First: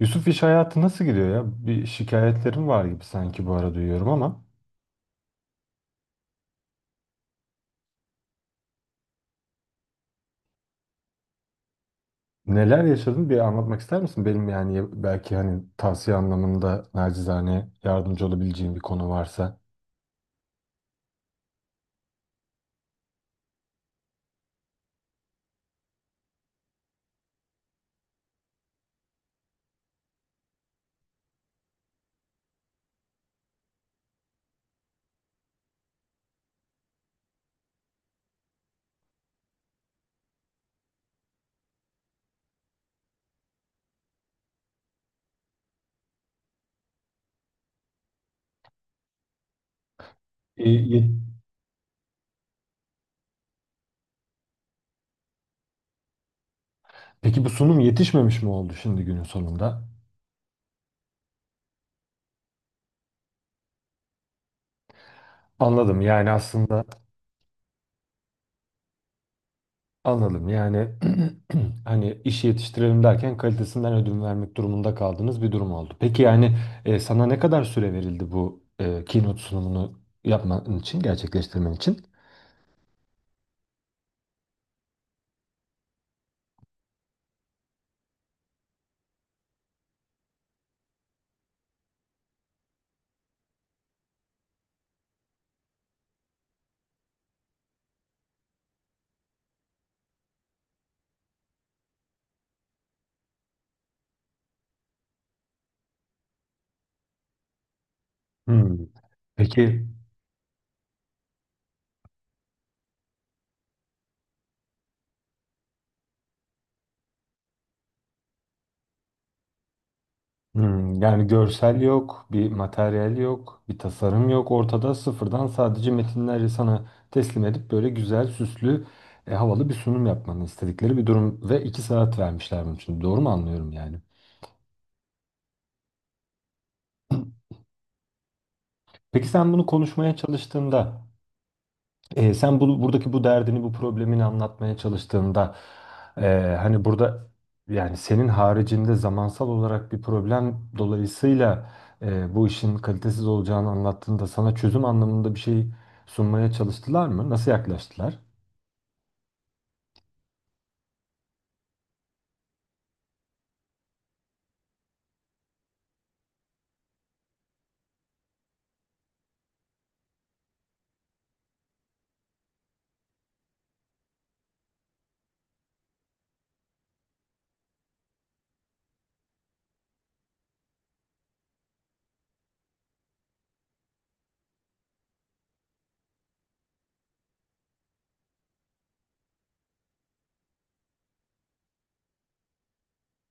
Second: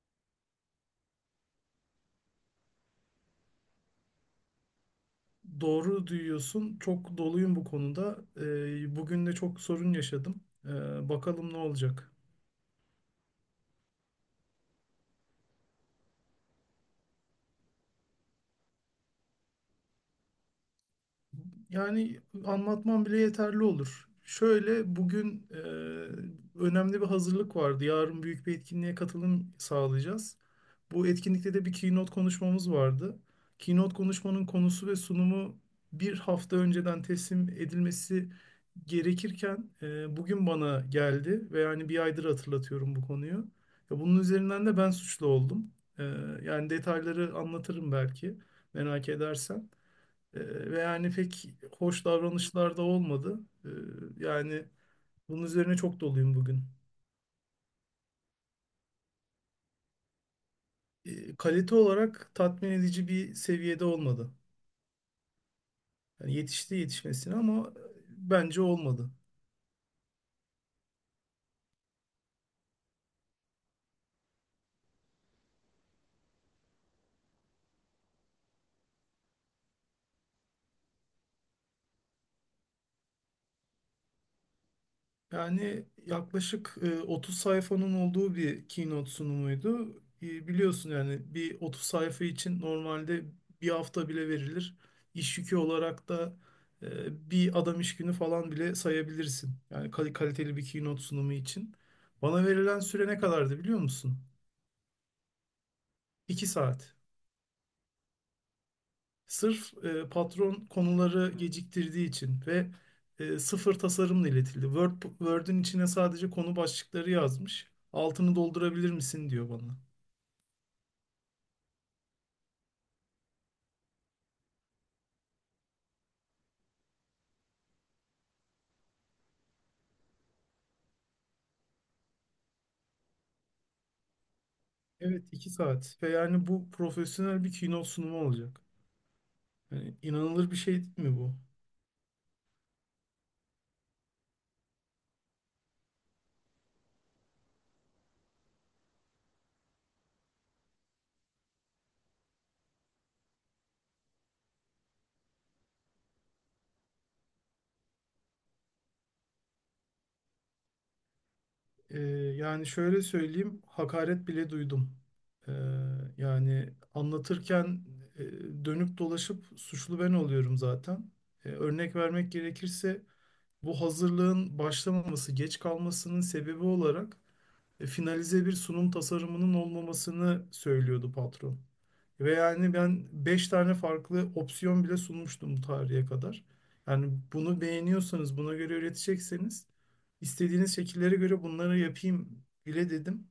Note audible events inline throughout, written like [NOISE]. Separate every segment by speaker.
Speaker 1: Yusuf, iş hayatı nasıl gidiyor ya? Bir şikayetlerin var gibi sanki, bu ara duyuyorum ama.
Speaker 2: Doğru duyuyorsun. Çok doluyum bu konuda. Bugün de çok sorun yaşadım. Bakalım ne olacak.
Speaker 1: Neler yaşadın, bir anlatmak ister misin? Benim, yani belki hani tavsiye anlamında nacizane yardımcı olabileceğim bir konu varsa.
Speaker 2: Yani anlatmam bile yeterli olur. Şöyle bugün önemli bir hazırlık vardı. Yarın büyük bir etkinliğe katılım sağlayacağız. Bu etkinlikte de bir keynote konuşmamız vardı. Keynote konuşmanın konusu ve sunumu bir hafta önceden teslim edilmesi gerekirken bugün bana geldi ve yani bir aydır hatırlatıyorum bu konuyu. Ya bunun üzerinden de ben suçlu oldum. E, yani detayları anlatırım belki merak edersen.
Speaker 1: E,
Speaker 2: Ve
Speaker 1: ye-
Speaker 2: yani pek hoş davranışlar da olmadı. Ee, yani bunun üzerine çok doluyum bugün.
Speaker 1: Peki bu sunum yetişmemiş mi oldu şimdi günün sonunda?
Speaker 2: Kalite olarak tatmin edici bir seviyede olmadı.
Speaker 1: Anladım, yani
Speaker 2: Yani yetişti
Speaker 1: aslında
Speaker 2: yetişmesine ama bence olmadı.
Speaker 1: anladım yani. [CLEARS THROAT] Hani iş yetiştirelim derken kalitesinden ödün vermek durumunda kaldığınız bir durum oldu. Peki yani, sana ne kadar süre verildi bu keynote sunumunu yapman için, gerçekleştirmen için?
Speaker 2: Yani yaklaşık 30 sayfanın olduğu bir keynote sunumuydu. Biliyorsun yani bir 30 sayfa için normalde bir hafta bile verilir. İş yükü olarak da bir adam iş günü falan bile sayabilirsin. Yani kaliteli bir keynote sunumu için. Bana verilen süre ne kadardı biliyor musun? 2 saat.
Speaker 1: Hmm.
Speaker 2: Sırf
Speaker 1: Peki.
Speaker 2: patron konuları geciktirdiği için ve sıfır tasarımla iletildi. Word'ün içine sadece konu başlıkları yazmış. Altını doldurabilir misin diyor bana.
Speaker 1: Yani görsel yok, bir materyal yok, bir tasarım yok ortada; sıfırdan sadece metinleri sana teslim edip böyle güzel, süslü, havalı bir sunum yapmanı istedikleri bir durum ve 2 saat vermişler bunun için. Doğru mu anlıyorum yani?
Speaker 2: Evet iki saat. Ve yani bu profesyonel bir keynote sunumu olacak.
Speaker 1: Peki sen bunu
Speaker 2: Yani
Speaker 1: konuşmaya
Speaker 2: inanılır bir şey
Speaker 1: çalıştığında,
Speaker 2: değil mi bu?
Speaker 1: Sen bu, buradaki bu derdini, bu problemini anlatmaya çalıştığında, hani burada, yani senin haricinde zamansal olarak bir problem dolayısıyla bu işin kalitesiz olacağını anlattığında, sana çözüm anlamında bir şey sunmaya çalıştılar mı? Nasıl yaklaştılar?
Speaker 2: Ee, yani şöyle söyleyeyim, hakaret bile duydum. Ee, yani anlatırken dönüp dolaşıp suçlu ben oluyorum zaten. Örnek vermek gerekirse bu hazırlığın başlamaması, geç kalmasının sebebi olarak finalize bir sunum tasarımının olmamasını söylüyordu patron. Ve yani ben 5 tane farklı opsiyon bile sunmuştum bu tarihe kadar. Yani bunu beğeniyorsanız, buna göre üretecekseniz İstediğiniz şekillere göre bunları yapayım bile dedim.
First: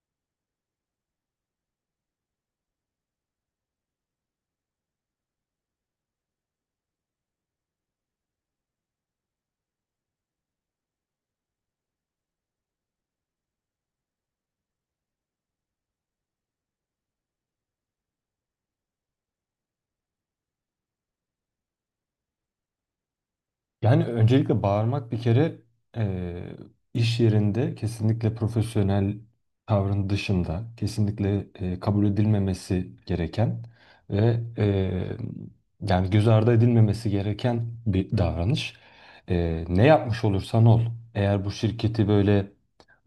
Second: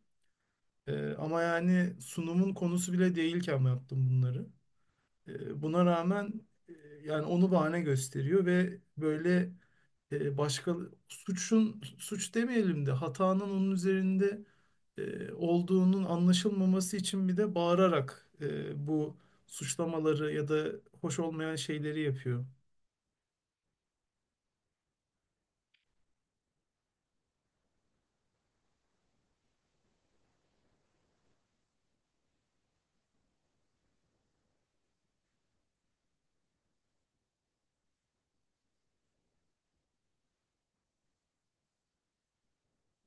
Speaker 2: Ama yani sunumun konusu bile değilken yaptım bunları. Buna rağmen e, yani onu bahane gösteriyor ve böyle başka suçun, suç demeyelim de hatanın onun üzerinde olduğunun anlaşılmaması için bir de bağırarak bu suçlamaları ya da hoş olmayan şeyleri yapıyor.
Speaker 1: Yani öncelikle bağırmak bir kere, eee, iş yerinde kesinlikle profesyonel tavrın dışında, kesinlikle kabul edilmemesi gereken ve yani göz ardı edilmemesi gereken bir davranış. Ne yapmış olursan ol, eğer bu şirketi böyle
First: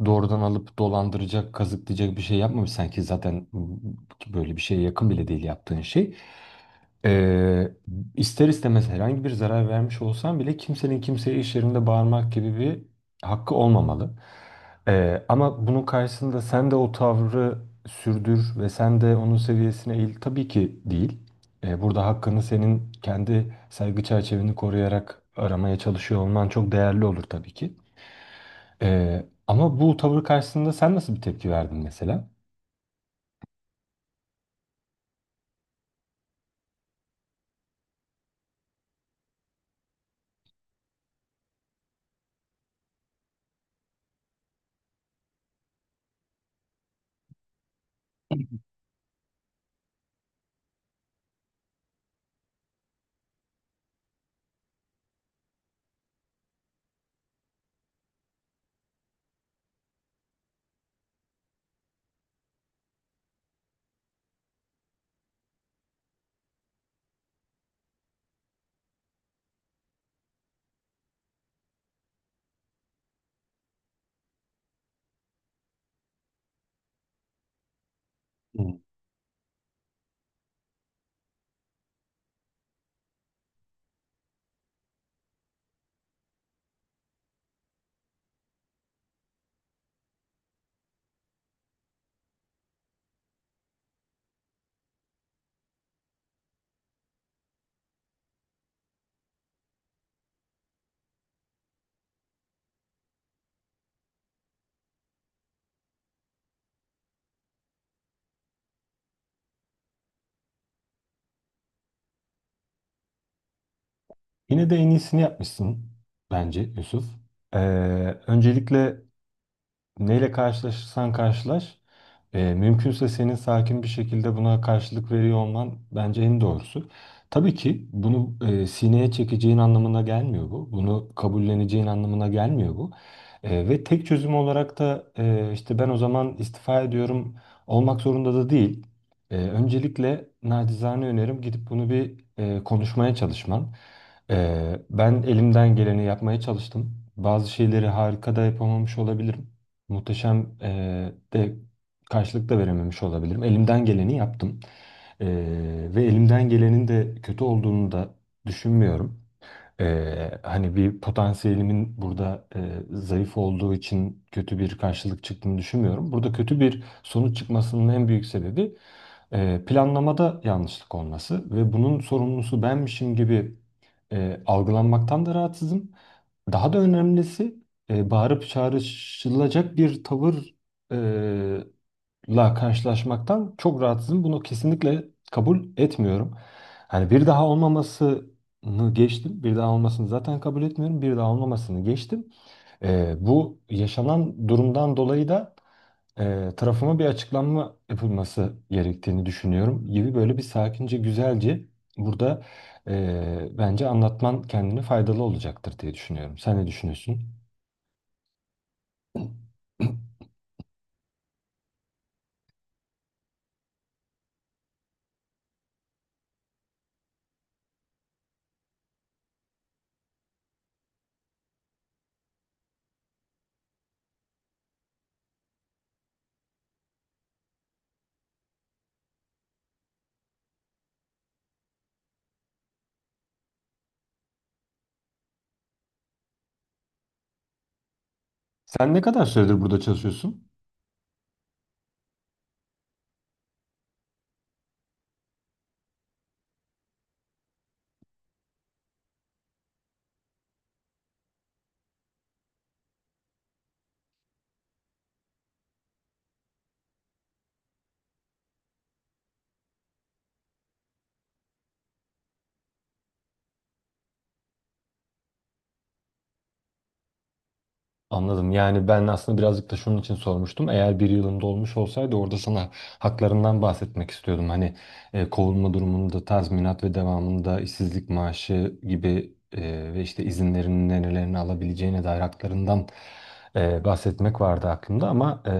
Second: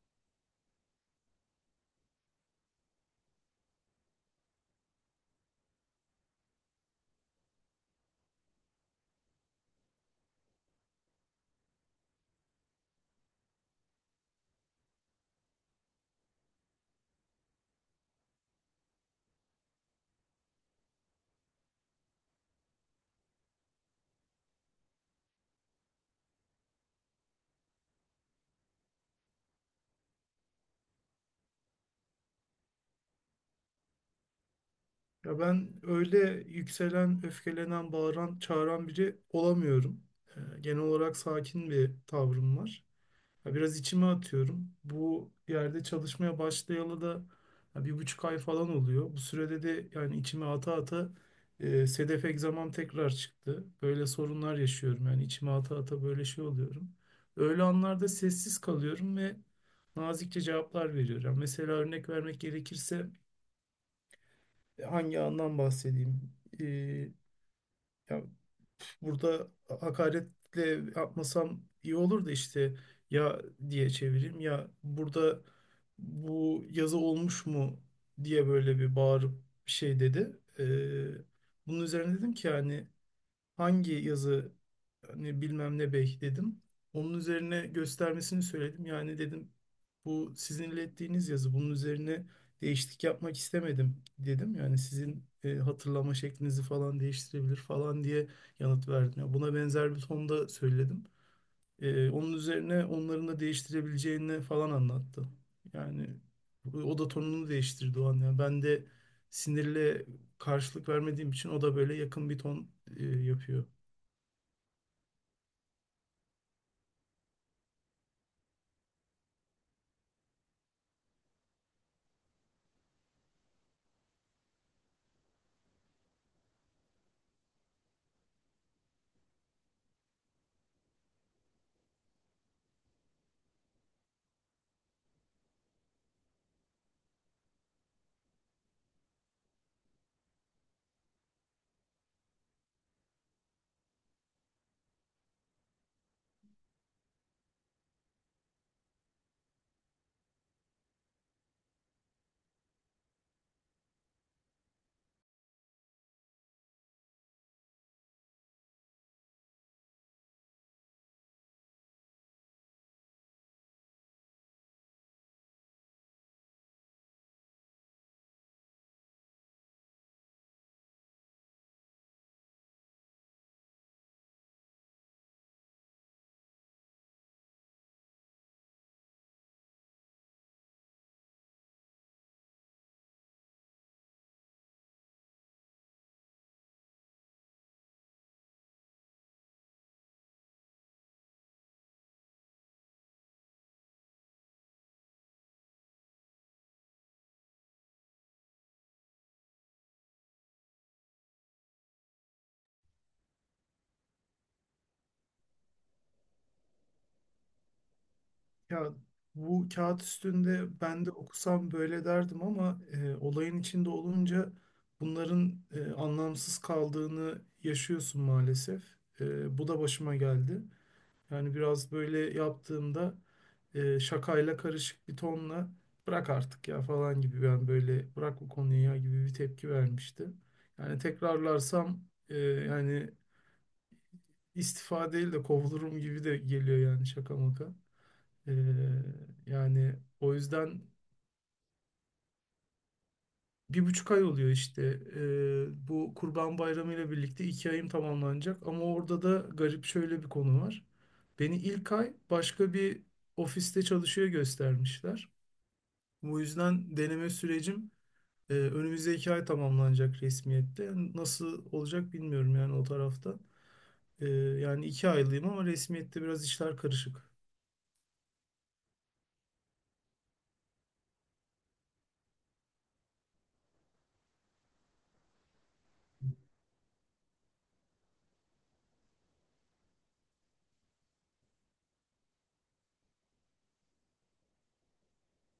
Speaker 1: doğrudan alıp dolandıracak, kazıklayacak bir şey yapmamışsan -ki zaten böyle bir şeye yakın bile değil yaptığın şey- Eee, İster istemez herhangi bir zarar vermiş olsam bile kimsenin kimseye iş yerinde bağırmak gibi bir hakkı olmamalı. Ama bunun karşısında sen de o tavrı sürdür ve sen de onun seviyesine eğil. Tabii ki değil. Burada hakkını, senin kendi saygı çerçeveni koruyarak aramaya çalışıyor olman çok değerli olur tabii ki. Ama bu tavır karşısında sen nasıl bir tepki verdin mesela?
Speaker 2: Ya ben öyle yükselen, öfkelenen, bağıran, çağıran biri olamıyorum. Genel olarak sakin bir tavrım var. Ya biraz içime atıyorum. Bu yerde çalışmaya başlayalı da ya bir buçuk ay falan oluyor. Bu sürede de yani içime ata ata sedef egzamam tekrar çıktı. Böyle sorunlar yaşıyorum. Yani içime ata ata böyle şey oluyorum. Öyle anlarda sessiz kalıyorum ve nazikçe cevaplar veriyorum. Yani mesela örnek vermek gerekirse hangi andan bahsedeyim? Ee, ya burada hakaretle yapmasam iyi olur da işte ya diye çevireyim ya, burada bu yazı olmuş mu diye
Speaker 1: Hmm.
Speaker 2: böyle bir bağırıp bir şey dedi. Bunun üzerine dedim ki yani hangi yazı hani bilmem ne bey dedim. Onun üzerine göstermesini söyledim. Yani dedim bu sizin ilettiğiniz yazı. Bunun üzerine değişiklik yapmak istemedim dedim. Yani sizin hatırlama şeklinizi falan değiştirebilir falan diye yanıt verdim. Ya buna benzer bir tonda söyledim. Onun üzerine onların da değiştirebileceğini falan anlattı. Yani o da tonunu değiştirdi o an. Yani ben de sinirle karşılık vermediğim için o da böyle yakın bir ton yapıyor.
Speaker 1: Yine de en iyisini yapmışsın bence, Yusuf. Ee, Öncelikle neyle karşılaşırsan karşılaş, mümkünse senin sakin bir şekilde buna karşılık veriyor olman bence en doğrusu. Tabii ki bunu sineye çekeceğin anlamına gelmiyor bu. Bunu kabulleneceğin anlamına gelmiyor bu. Ve tek çözüm olarak da, işte ben o zaman istifa ediyorum olmak zorunda da değil. Öncelikle nacizane önerim, gidip bunu bir konuşmaya çalışman. E, Ben elimden geleni yapmaya çalıştım. Bazı şeyleri harika da yapamamış olabilirim. Muhteşem de karşılık da verememiş olabilirim. Elimden geleni yaptım. Ve elimden gelenin de kötü olduğunu da düşünmüyorum. Hani bir potansiyelimin burada zayıf olduğu için kötü bir karşılık çıktığını düşünmüyorum. Burada kötü bir sonuç çıkmasının en büyük sebebi planlamada yanlışlık olması ve bunun sorumlusu benmişim gibi algılanmaktan da rahatsızım. Daha da önemlisi bağırıp çağrışılacak bir tavır la karşılaşmaktan çok rahatsızım. Bunu kesinlikle kabul etmiyorum. Hani bir daha olmamasını geçtim, bir daha olmasını zaten kabul etmiyorum. Bir daha olmamasını geçtim. Bu yaşanan durumdan dolayı da tarafıma bir açıklanma yapılması gerektiğini düşünüyorum gibi, böyle bir sakince, güzelce burada bence anlatman kendini faydalı olacaktır diye düşünüyorum. Sen ne düşünüyorsun?
Speaker 2: Ya bu kağıt üstünde ben de okusam böyle derdim ama olayın içinde olunca bunların anlamsız kaldığını yaşıyorsun maalesef. Bu da başıma geldi. Yani biraz böyle yaptığımda şakayla karışık bir tonla bırak artık ya falan gibi, ben böyle bırak bu konuyu ya gibi bir tepki vermişti. Yani tekrarlarsam yani istifa değil de kovulurum gibi de geliyor yani, şaka maka. Ee,
Speaker 1: Sen ne kadar süredir burada
Speaker 2: yani o
Speaker 1: çalışıyorsun?
Speaker 2: yüzden bir buçuk ay oluyor işte. Bu Kurban Bayramı ile birlikte iki ayım tamamlanacak. Ama orada da garip şöyle bir konu var. Beni ilk ay başka bir ofiste çalışıyor göstermişler. Bu yüzden deneme sürecim önümüzdeki ay tamamlanacak resmiyette. Nasıl olacak bilmiyorum yani o tarafta. Yani iki aylıyım ama resmiyette biraz işler karışık.
Speaker 1: Anladım. Yani ben aslında birazcık da şunun için sormuştum. Eğer bir yılın dolmuş olsaydı, orada sana haklarından bahsetmek istiyordum. Hani kovulma durumunda tazminat ve devamında işsizlik maaşı gibi, ve işte izinlerin nerelerini alabileceğine dair haklarından bahsetmek vardı aklımda, ama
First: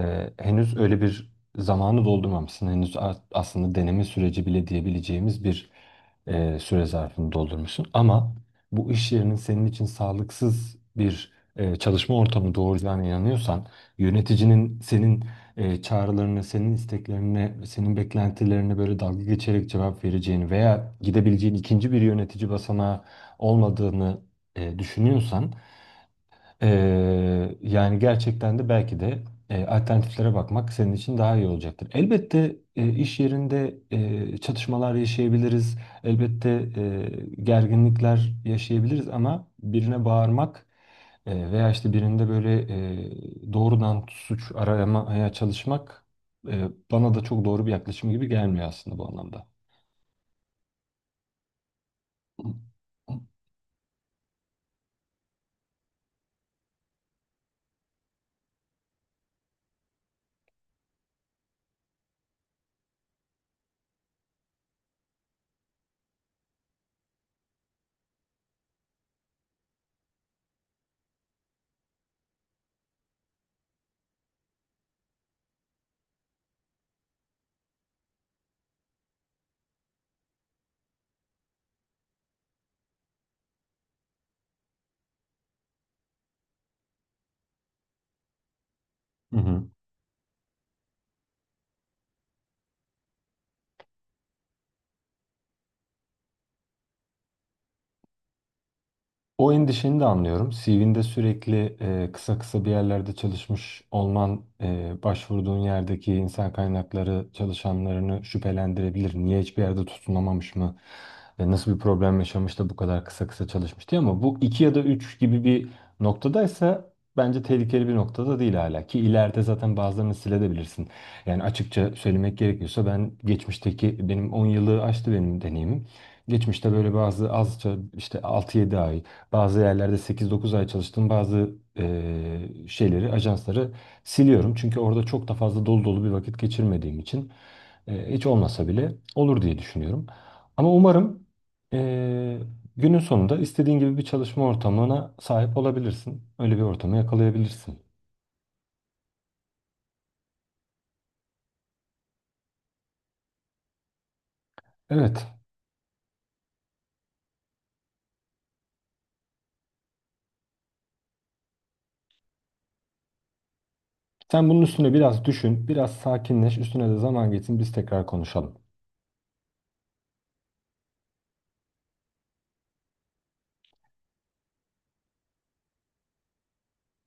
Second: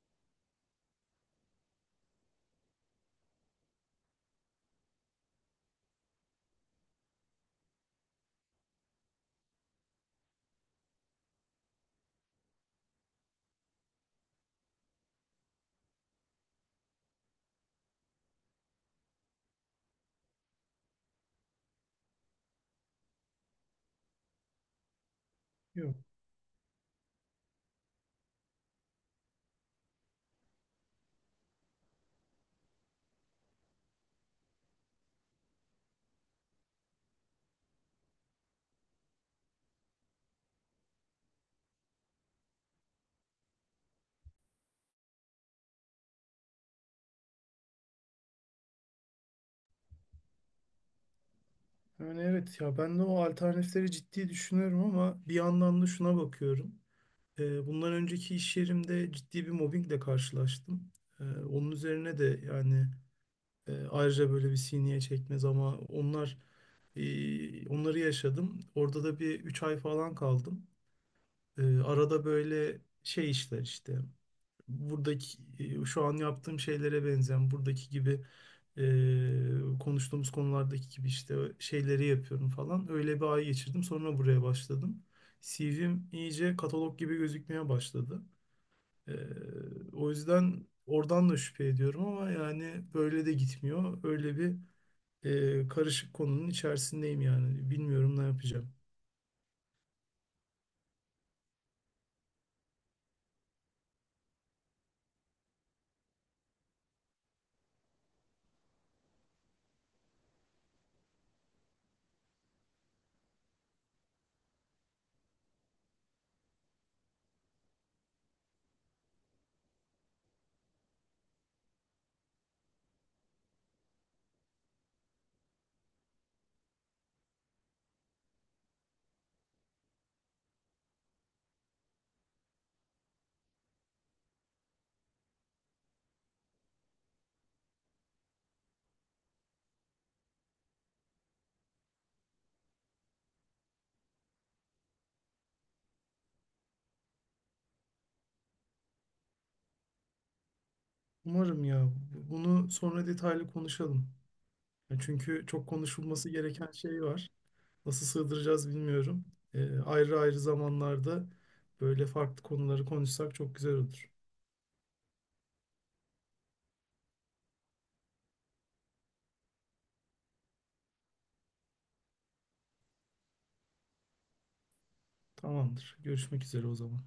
Speaker 1: henüz öyle bir zamanı doldurmamışsın. Henüz, aslında deneme süreci bile diyebileceğimiz bir süre zarfını doldurmuşsun. Ama bu iş yerinin senin için sağlıksız bir çalışma ortamı doğuracağına inanıyorsan, yöneticinin senin çağrılarına, senin isteklerine, senin beklentilerine böyle dalga geçerek cevap vereceğini veya gidebileceğin ikinci bir yönetici basamağı olmadığını düşünüyorsan,
Speaker 2: Yok.
Speaker 1: yani gerçekten de belki de alternatiflere bakmak senin için daha iyi olacaktır. Elbette iş yerinde çatışmalar yaşayabiliriz. Elbette gerginlikler yaşayabiliriz, ama birine bağırmak veya işte birinde böyle doğrudan suç aramaya çalışmak bana da çok doğru bir yaklaşım gibi gelmiyor aslında, bu anlamda.
Speaker 2: Yani evet ya, ben de o alternatifleri ciddi düşünüyorum ama bir yandan da şuna bakıyorum. Bundan önceki iş yerimde ciddi bir mobbingle karşılaştım. Onun üzerine de yani ayrıca böyle bir sineye çekmez ama onlar onları yaşadım. Orada da bir 3 ay falan kaldım. Arada böyle şey işler işte buradaki şu an yaptığım şeylere benzeyen buradaki gibi konuştuğumuz konulardaki gibi işte şeyleri yapıyorum falan. Öyle bir ay geçirdim. Sonra buraya başladım. CV'm iyice katalog gibi gözükmeye başladı. E,
Speaker 1: Hı hı.
Speaker 2: o yüzden oradan da şüphe ediyorum ama yani böyle de gitmiyor. Öyle bir karışık konunun içerisindeyim yani. Bilmiyorum ne yapacağım.
Speaker 1: O endişeni de anlıyorum. CV'nde sürekli kısa kısa bir yerlerde çalışmış olman, başvurduğun yerdeki insan kaynakları çalışanlarını şüphelendirebilir. Niye hiçbir yerde tutunamamış mı? Nasıl bir problem yaşamış da bu kadar kısa kısa çalışmış diye. Ama bu iki ya da üç gibi bir noktadaysa, bence tehlikeli bir noktada değil hala, ki ileride zaten bazılarını silebilirsin. Yani açıkça söylemek gerekiyorsa, ben geçmişteki, benim 10 yılı aştı benim deneyimim. Geçmişte böyle bazı azca, işte 6-7 ay, bazı yerlerde 8-9 ay çalıştığım bazı şeyleri, ajansları siliyorum. Çünkü orada çok da fazla dolu dolu bir vakit geçirmediğim için hiç olmasa bile olur diye düşünüyorum. Ama umarım eee, günün sonunda istediğin gibi bir çalışma ortamına sahip olabilirsin. Öyle bir ortamı yakalayabilirsin.
Speaker 2: Umarım, ya bunu sonra detaylı konuşalım. Ya
Speaker 1: Evet,
Speaker 2: çünkü çok konuşulması gereken şey var. Nasıl sığdıracağız bilmiyorum. Ayrı ayrı zamanlarda böyle farklı konuları konuşsak çok güzel olur.
Speaker 1: sen bunun üstüne biraz düşün, biraz sakinleş, üstüne de zaman geçsin, biz tekrar konuşalım.
Speaker 2: Tamamdır. Görüşmek üzere o zaman.